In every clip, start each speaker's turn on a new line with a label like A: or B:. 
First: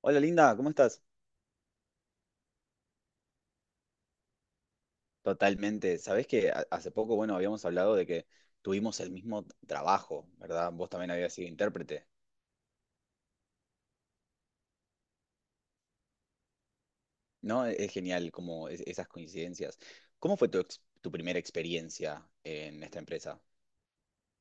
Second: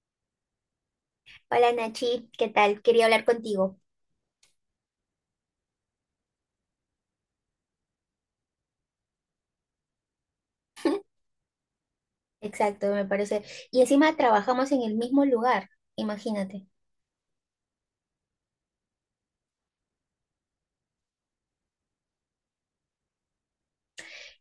A: Hola Linda, ¿cómo estás?
B: Hola Nachi, ¿qué tal? Quería hablar contigo.
A: Totalmente. Sabés que hace poco, bueno, habíamos hablado de que tuvimos el mismo trabajo, ¿verdad? Vos también habías sido intérprete,
B: Exacto, me parece. Y encima trabajamos en el mismo lugar, imagínate.
A: ¿no? Es genial como esas coincidencias. ¿Cómo fue tu primera experiencia en esta empresa?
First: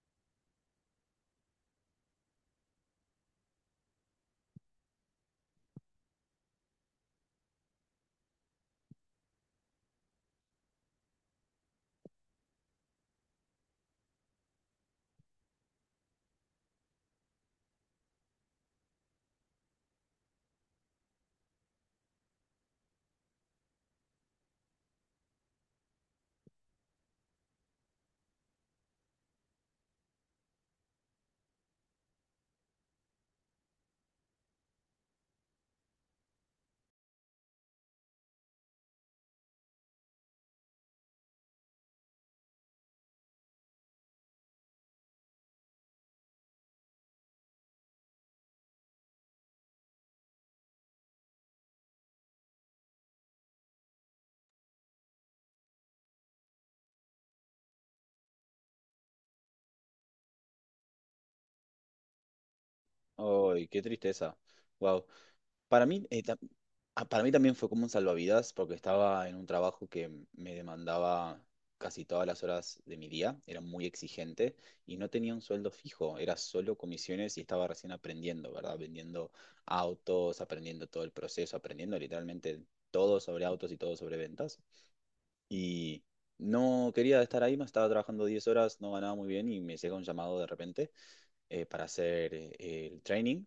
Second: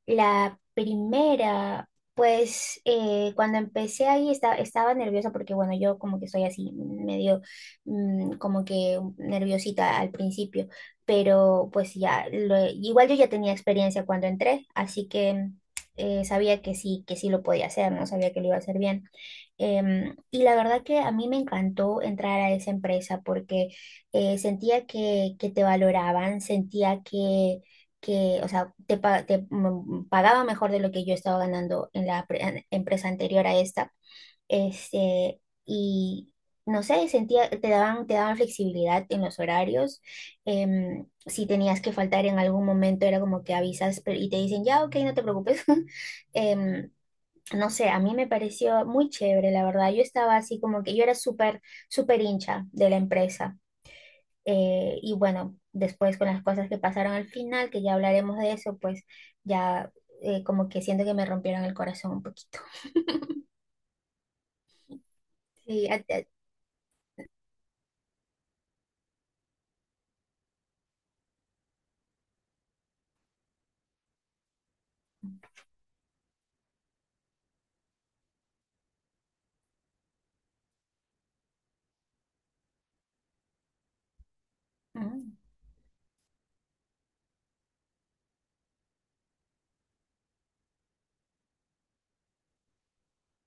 B: La primera, pues cuando empecé ahí estaba nerviosa porque, bueno, yo como que soy así, medio como que nerviosita al principio, pero pues ya, igual yo ya tenía experiencia cuando entré, así que sabía que sí lo podía hacer, no sabía que lo iba a hacer bien. Y la verdad que a mí me encantó entrar a esa empresa porque sentía que te valoraban, sentía que, o sea, te pagaba mejor de lo que yo estaba ganando en la empresa anterior a esta. Este, y no sé, sentía, te daban flexibilidad en los horarios. Si tenías que faltar en algún momento, era como que avisas y te dicen, ya, ok, no te preocupes. Em, no sé, a mí me pareció muy chévere, la verdad. Yo estaba así como que yo era súper, súper hincha de la empresa. Y bueno, después con las cosas que pasaron al final, que ya hablaremos de eso, pues ya como que siento que me rompieron el corazón un poquito.
A: ¡Ay, qué tristeza! Wow. Para
B: Sí, a-
A: mí, eh,
B: a-
A: ta- para mí también fue como un salvavidas porque estaba en un trabajo que me demandaba casi todas las horas de mi día, era muy exigente y no tenía un sueldo fijo, era solo comisiones y estaba recién aprendiendo, ¿verdad? Vendiendo autos, aprendiendo todo el proceso, aprendiendo literalmente todo sobre autos y todo sobre ventas.
B: Ujú,
A: Y no quería estar ahí, me estaba trabajando 10 horas, no ganaba muy bien y me llega un llamado de repente para hacer el training.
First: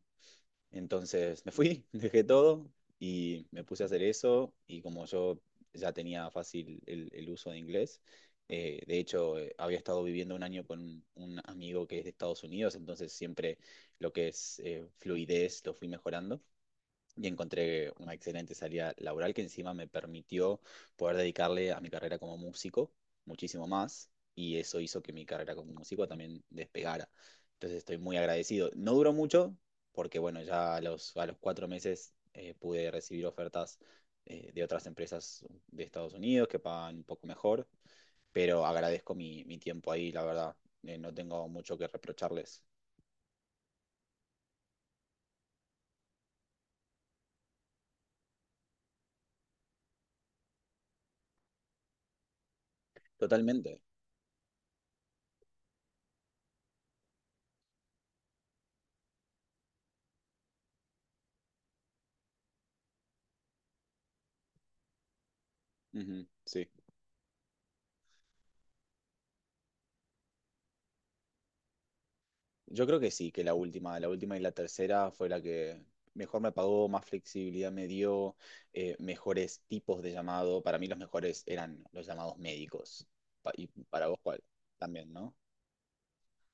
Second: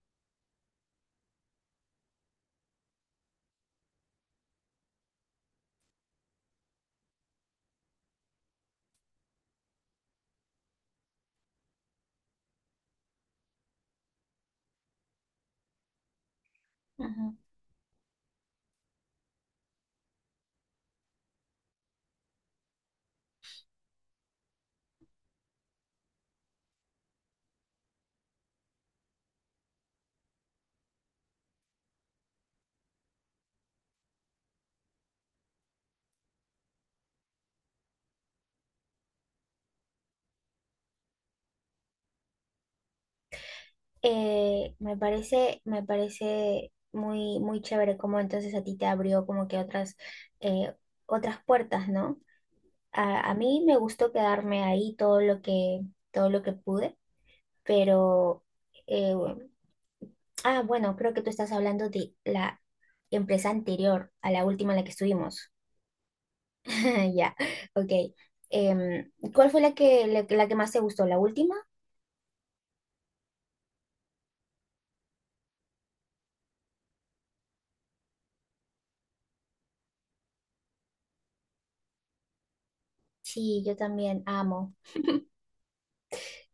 A: Entonces me fui, dejé todo y me puse a hacer eso, y como yo ya tenía fácil el uso de inglés, de hecho, había estado viviendo un año con un amigo que es de Estados Unidos. Entonces siempre lo que es fluidez lo fui mejorando, y
B: ujú.
A: encontré una excelente salida laboral que encima me permitió poder dedicarle a mi carrera como músico muchísimo más, y eso hizo que mi carrera como músico también despegara. Entonces estoy muy agradecido. No duró mucho porque, bueno, ya a los 4 meses pude recibir ofertas de otras empresas de Estados Unidos que pagan un poco mejor, pero agradezco mi tiempo ahí, la verdad. No tengo mucho que reprocharles.
B: Me parece, muy, muy chévere cómo entonces a ti te abrió como que otras, eh, otras puertas, ¿no? A mí me
A: Totalmente.
B: gustó quedarme ahí todo lo que pude. Pero, eh, bueno, creo que tú estás hablando de la empresa anterior a la última en la que estuvimos.
A: Ujú, sí.
B: Ya, ok. ¿Cuál fue la que, la que más te gustó? ¿La última?
A: Yo creo que sí, que la última y la tercera fue la que mejor me pagó, más flexibilidad me dio, mejores tipos de llamado. Para mí los mejores eran los llamados médicos. Pa-
B: Sí,
A: y
B: yo
A: para vos,
B: también
A: ¿cuál?
B: amo.
A: También, ¿no?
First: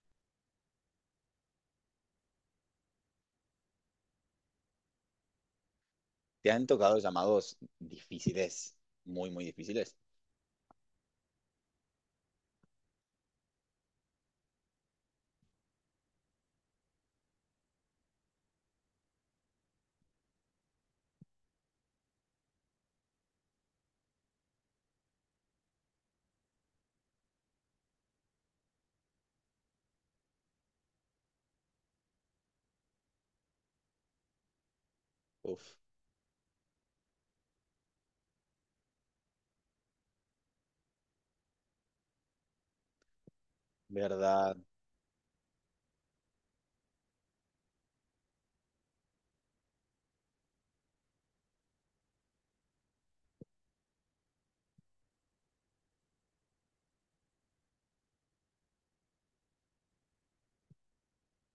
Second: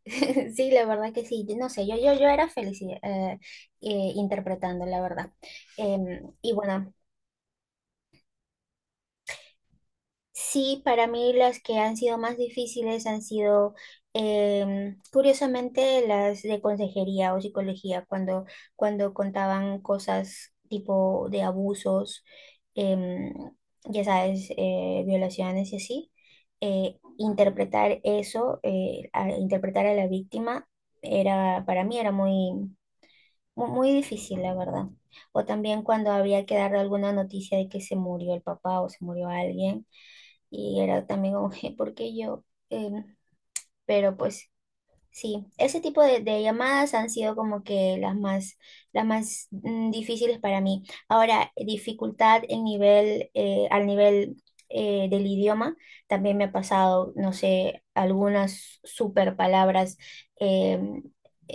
B: Sí, la verdad que sí. No sé, yo era feliz interpretando, la verdad.
A: ¿Te
B: Y
A: han
B: bueno.
A: tocado llamados difíciles? Muy, muy difíciles.
B: Sí, para mí las que han sido más difíciles han sido, curiosamente, las de consejería o psicología, cuando contaban cosas tipo de abusos, em, ya sabes, violaciones y así. Interpretar eso, interpretar a la víctima, era, para mí era muy, muy difícil, la verdad. O
A: Uf,
B: también cuando había que dar alguna noticia de que se murió el papá o se murió alguien y era también un G porque yo, em, pero pues.
A: ¿verdad?
B: Sí, ese tipo de llamadas han sido como que las más, las más difíciles para mí. Ahora, dificultad al nivel del idioma, también me ha pasado, no sé, algunas super palabras, eh,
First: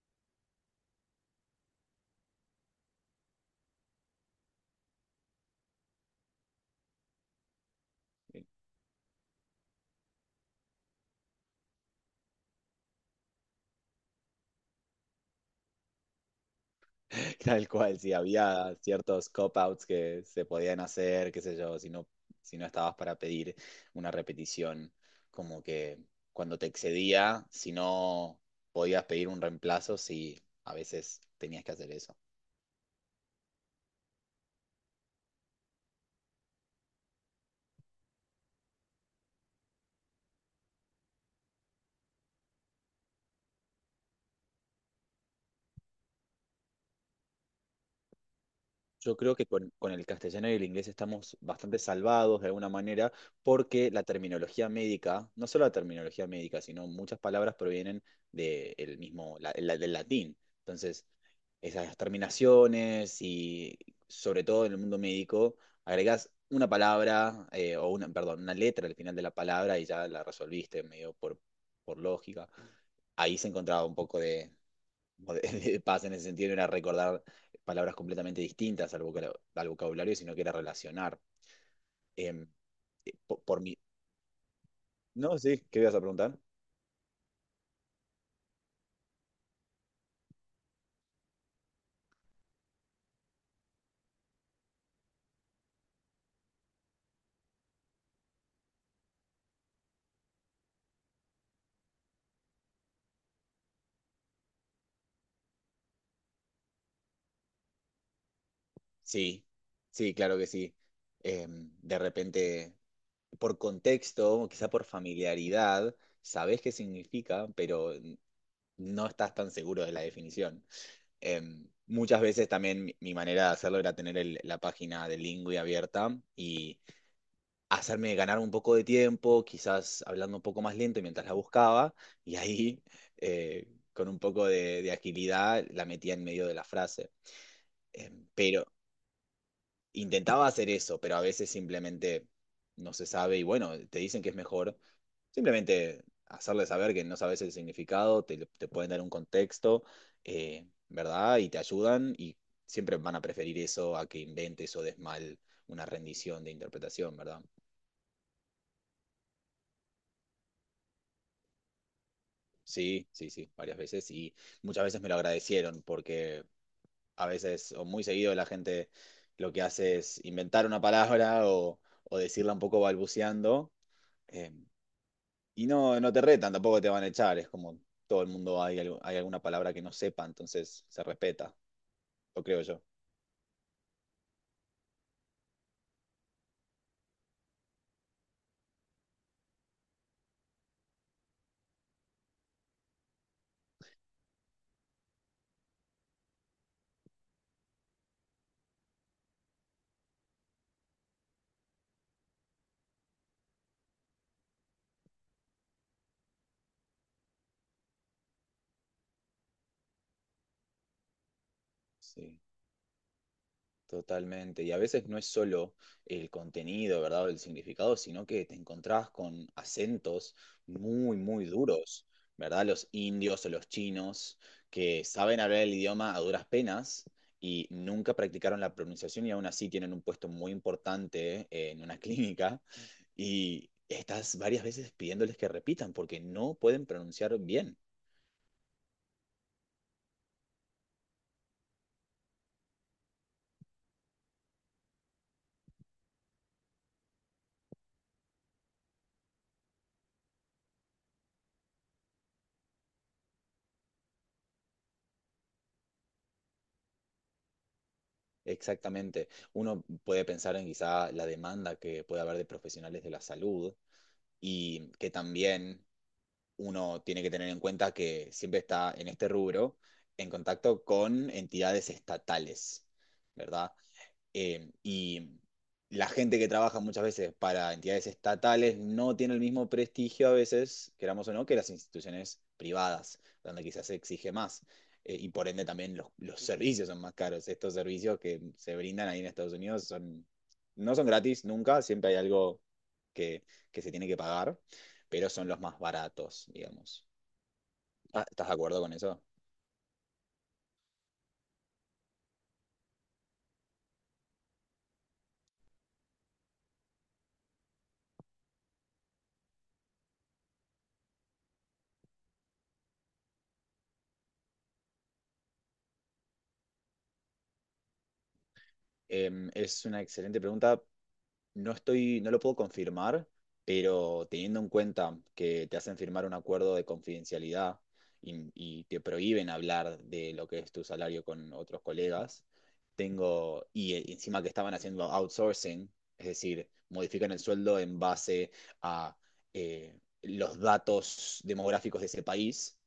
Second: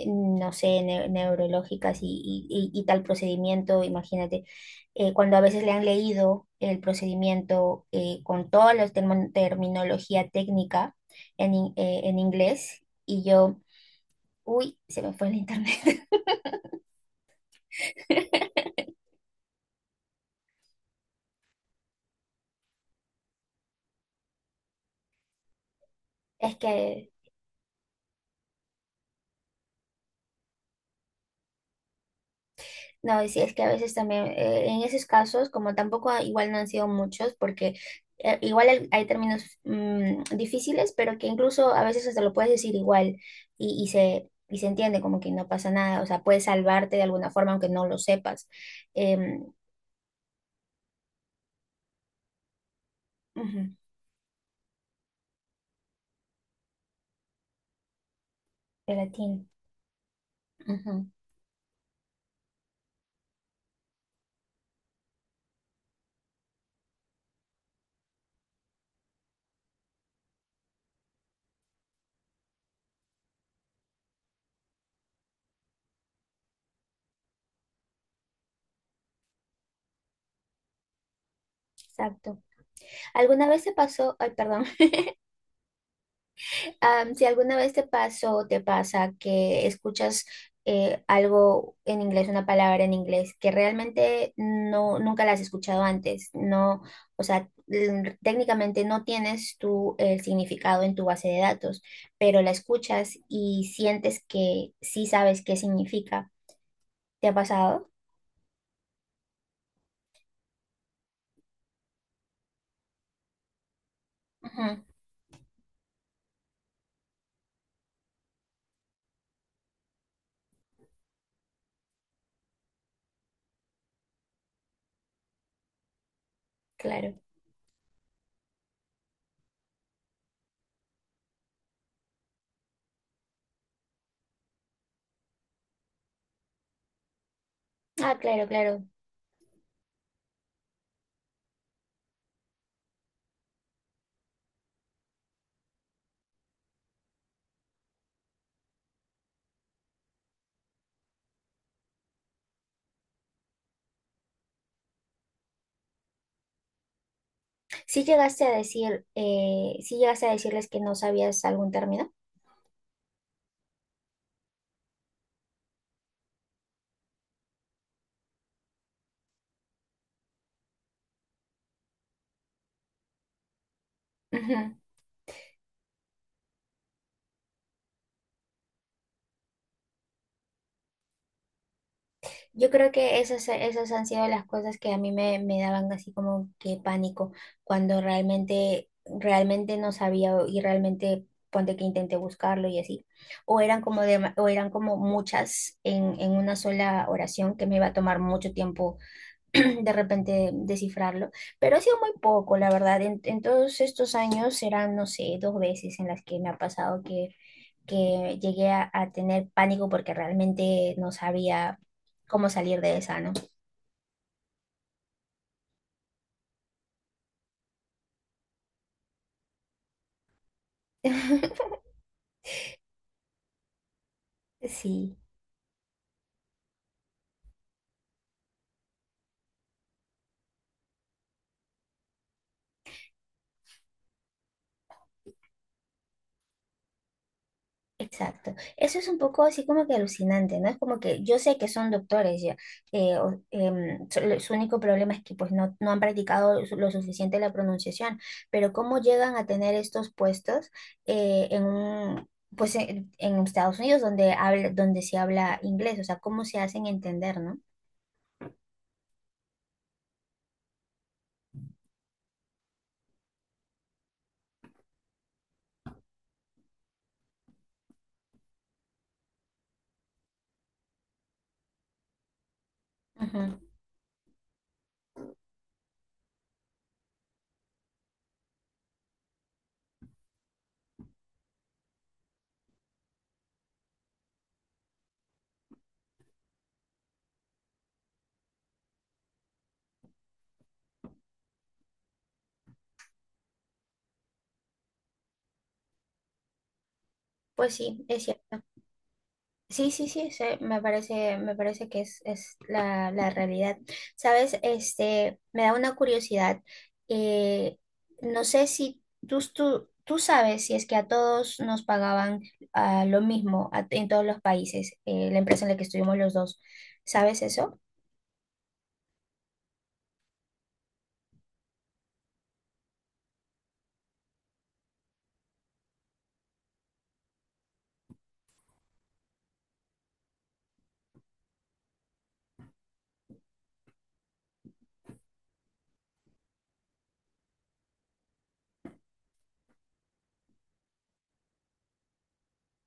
B: no sé, neurológicas y tal procedimiento, imagínate, cuando a veces le han leído el procedimiento con toda la terminología técnica en inglés y yo, uy, se me fue el internet.
A: Tal cual, sí, había ciertos cop-outs que se podían hacer, qué sé yo, si no estabas para pedir una repetición, como que
B: Es
A: cuando te
B: que,
A: excedía, si no podías pedir un reemplazo, sí, a veces tenías que hacer eso.
B: no, sí, es que a veces también, en esos casos, como tampoco igual no han sido muchos, porque igual hay términos difíciles, pero que incluso a veces hasta lo puedes decir igual Y se entiende como que no pasa nada, o sea, puedes salvarte de alguna forma aunque no lo sepas.
A: Yo creo
B: Em,
A: que con el castellano y el inglés estamos bastante salvados de alguna manera
B: Ujú,
A: porque la terminología médica, no solo la terminología médica, sino muchas palabras provienen de el mismo,
B: gelatina,
A: del latín. Entonces,
B: ujú,
A: esas terminaciones y sobre todo en el mundo médico, agregás una palabra o una, perdón, una letra al final de la palabra y ya la resolviste medio por lógica. Ahí se encontraba un poco como de, de paz en el sentido de no era recordar palabras completamente distintas al vocabulario, sino que era relacionar.
B: exacto.
A: Em, eh, po-
B: ¿Alguna
A: por,
B: vez te
A: mi...
B: pasó? Ay, perdón.
A: No, sí, ¿qué ibas a preguntar?
B: Si alguna vez te pasó o te pasa que escuchas algo en inglés, una palabra en inglés que realmente no, nunca la has escuchado antes, no, o sea, técnicamente no tienes tú el significado en tu base de datos, pero la escuchas y sientes que sí sabes qué significa. ¿Te ha pasado?
A: Sí, sí, claro que sí. De repente, por contexto, quizá
B: Ujú,
A: por familiaridad, sabes qué significa, pero no estás tan seguro de la definición. Muchas veces también mi manera de hacerlo era tener la página de Lingui abierta, y
B: claro.
A: hacerme ganar un poco de tiempo, quizás hablando un poco más lento mientras la buscaba, y ahí con un poco de agilidad la metía en medio de la frase.
B: Ah, claro,
A: Pero
B: claro.
A: intentaba hacer eso, pero a veces simplemente no se sabe y, bueno, te dicen que es mejor simplemente hacerle saber que no sabes el significado, te pueden dar un contexto, ¿verdad? Y te ayudan, y siempre van a preferir eso a que inventes o des mal una rendición de interpretación, ¿verdad?
B: ¿Sí llegaste a decirles que no sabías algún término?
A: Sí, sí, sí, varias veces, y muchas veces me lo agradecieron porque a veces, o muy seguido, la gente lo que hace es inventar una palabra o decirla un poco balbuceando. eh,
B: Ujú.
A: y no te retan, tampoco te van a echar. Es como, todo el mundo hay alguna palabra que no sepa, entonces se respeta, lo creo
B: Yo
A: yo.
B: creo que esas, esas han sido las cosas que a mí me daban así como que pánico cuando realmente, realmente no sabía y realmente ponte que intenté buscarlo y así. O eran como muchas en una sola oración que me iba a tomar mucho tiempo de repente descifrarlo, pero ha sido muy poco, la verdad. En todos estos años serán, no sé, dos veces en las que me ha pasado que llegué a tener pánico porque realmente no sabía
A: Sí.
B: cómo salir de esa, ¿no?
A: Totalmente. Y a veces no es solo el contenido, ¿verdad? O el significado, sino que te encontrás con acentos muy, muy duros, ¿verdad? Los indios o los chinos, que
B: Sí.
A: saben hablar el idioma a duras penas y nunca practicaron la pronunciación, y aún así tienen un puesto muy importante en una clínica, y estás varias veces pidiéndoles que repitan porque no pueden pronunciar bien.
B: Exacto. Eso es un poco así como que alucinante, ¿no? Es como que yo sé que son doctores ya, su único problema es que pues no, no han practicado lo suficiente la pronunciación, pero cómo llegan a tener estos puestos eh, en un, pues en Estados Unidos donde se habla inglés, o sea, cómo se hacen entender, ¿no?
A: Exactamente. Uno puede pensar en quizá la demanda que puede haber de profesionales de la salud, y que también uno tiene que tener en cuenta que siempre está en este rubro en contacto con entidades estatales,
B: Ujú.
A: ¿verdad? Y la gente que trabaja muchas veces para entidades estatales no tiene el mismo prestigio, a veces, queramos o no, que las instituciones privadas, donde quizás se exige más. Y por ende también los servicios son más caros. Estos servicios que se brindan ahí en Estados Unidos son, no son gratis nunca, siempre hay algo que, que se tiene que pagar, pero son los más baratos, digamos.
B: Pues sí, es
A: Ah, ¿estás de
B: cierto.
A: acuerdo con eso?
B: Sí, sí, sí, sí, me parece que es la realidad. Sabes, este, me da una curiosidad. eh, no sé si tú sabes si es que a todos nos pagaban lo mismo en todos los países, la empresa en la que estuvimos los dos. ¿Sabes eso?
A: Es una excelente pregunta. No estoy, no lo puedo confirmar, pero teniendo en cuenta que te hacen firmar un acuerdo de confidencialidad y te prohíben hablar de lo que es tu salario con otros colegas, tengo, y encima que estaban haciendo outsourcing, es decir, modifican el sueldo en base a los datos demográficos de ese país,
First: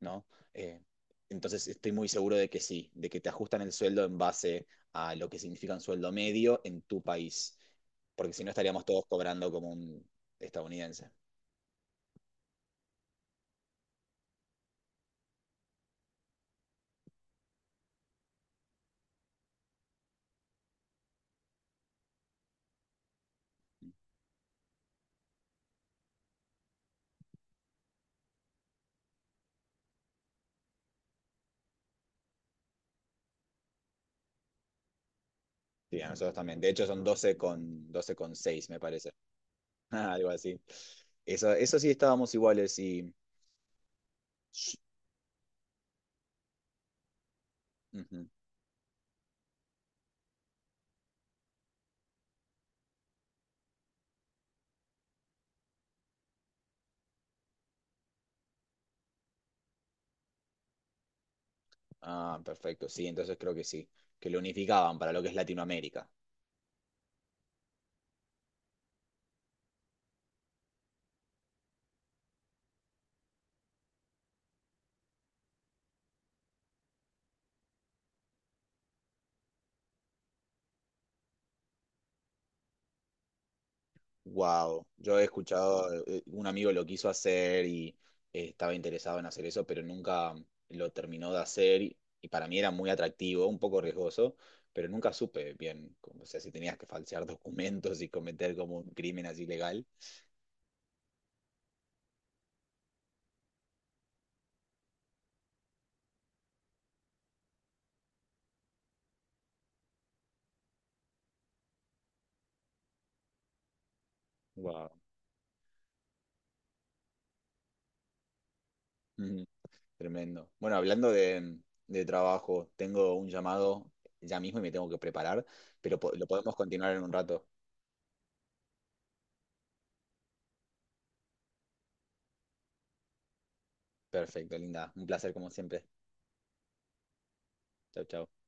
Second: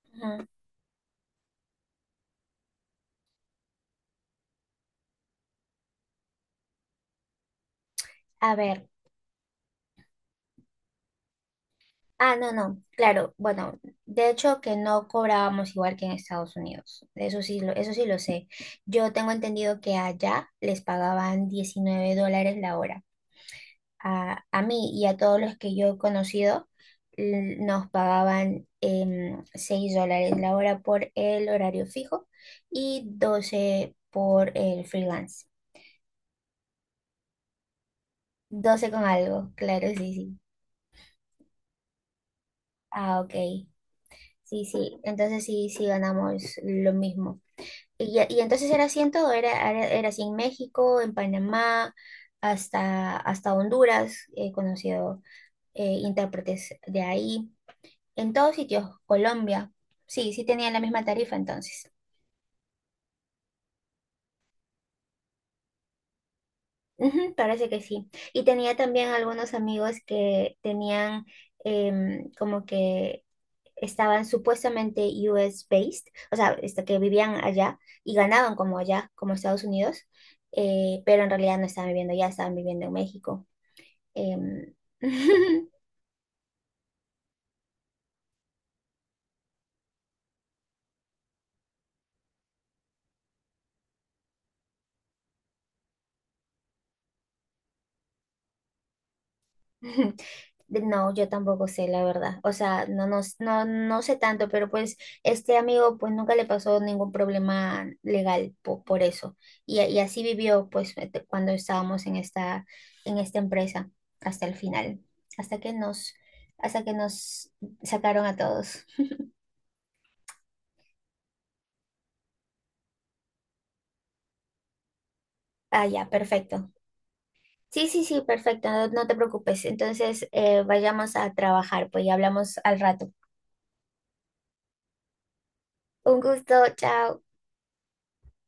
A: ¿no?
B: Ujú.
A: Eh, entonces estoy muy seguro de que sí, de que te ajustan el sueldo en base a lo que significa un sueldo medio en tu país, porque si no
B: A
A: estaríamos
B: ver.
A: todos cobrando como un estadounidense.
B: Ah, no, no, claro, bueno, de hecho que no cobrábamos igual que en Estados Unidos, eso sí lo sé. Yo tengo entendido que allá les pagaban $19 la hora. A mí y a todos los que yo he conocido nos pagaban 6 dólares la hora por el horario fijo y 12 por el freelance.
A: Sí, a nosotros también. De hecho, son doce con seis, me
B: 12 con
A: parece.
B: algo, claro, sí,
A: Algo
B: sí.
A: así. Eso sí estábamos iguales y...
B: Ah, ok. Sí, sí, entonces sí, sí ganamos lo mismo. Y, ya-
A: Ujú.
B: y entonces era así en todo, era así en México, en Panamá, hasta Honduras, he conocido intérpretes de ahí, en todos sitios, Colombia, sí, sí tenían la misma tarifa entonces.
A: Ah, perfecto. Sí, entonces creo que sí. Que lo unificaban para lo que es Latinoamérica.
B: Ujú, parece que sí. Y tenía también algunos amigos que tenían como que estaban supuestamente US based, o sea, este, que vivían allá y ganaban como allá, como Estados Unidos, pero en realidad no estaban viviendo allá, estaban viviendo en México. Em,
A: Wow, yo he escuchado, un amigo lo quiso hacer y estaba interesado en hacer eso, pero nunca lo terminó de hacer, y para mí era muy atractivo, un poco riesgoso, pero nunca supe bien, o sea, si tenías que falsear documentos y cometer como un crimen así legal.
B: No, yo tampoco sé, la verdad. O sea, no, no, no, no sé tanto, pero pues este amigo pues nunca le pasó ningún problema legal por eso. Y así vivió pues este, cuando estábamos en esta empresa hasta el
A: Wow.
B: final, hasta que nos, hasta que nos sacaron a todos.
A: Ujú. Tremendo. Bueno, hablando de trabajo, tengo un llamado ya mismo y me tengo que preparar,
B: Ah,
A: pero
B: ya,
A: lo podemos
B: perfecto.
A: continuar en un rato.
B: Sí, sí, sí, perfecto, no, no te preocupes. Entonces, vayamos a trabajar, pues y hablamos al rato.
A: Perfecto, linda. Un placer como siempre.
B: Un gusto, chao.
A: Chau, chau.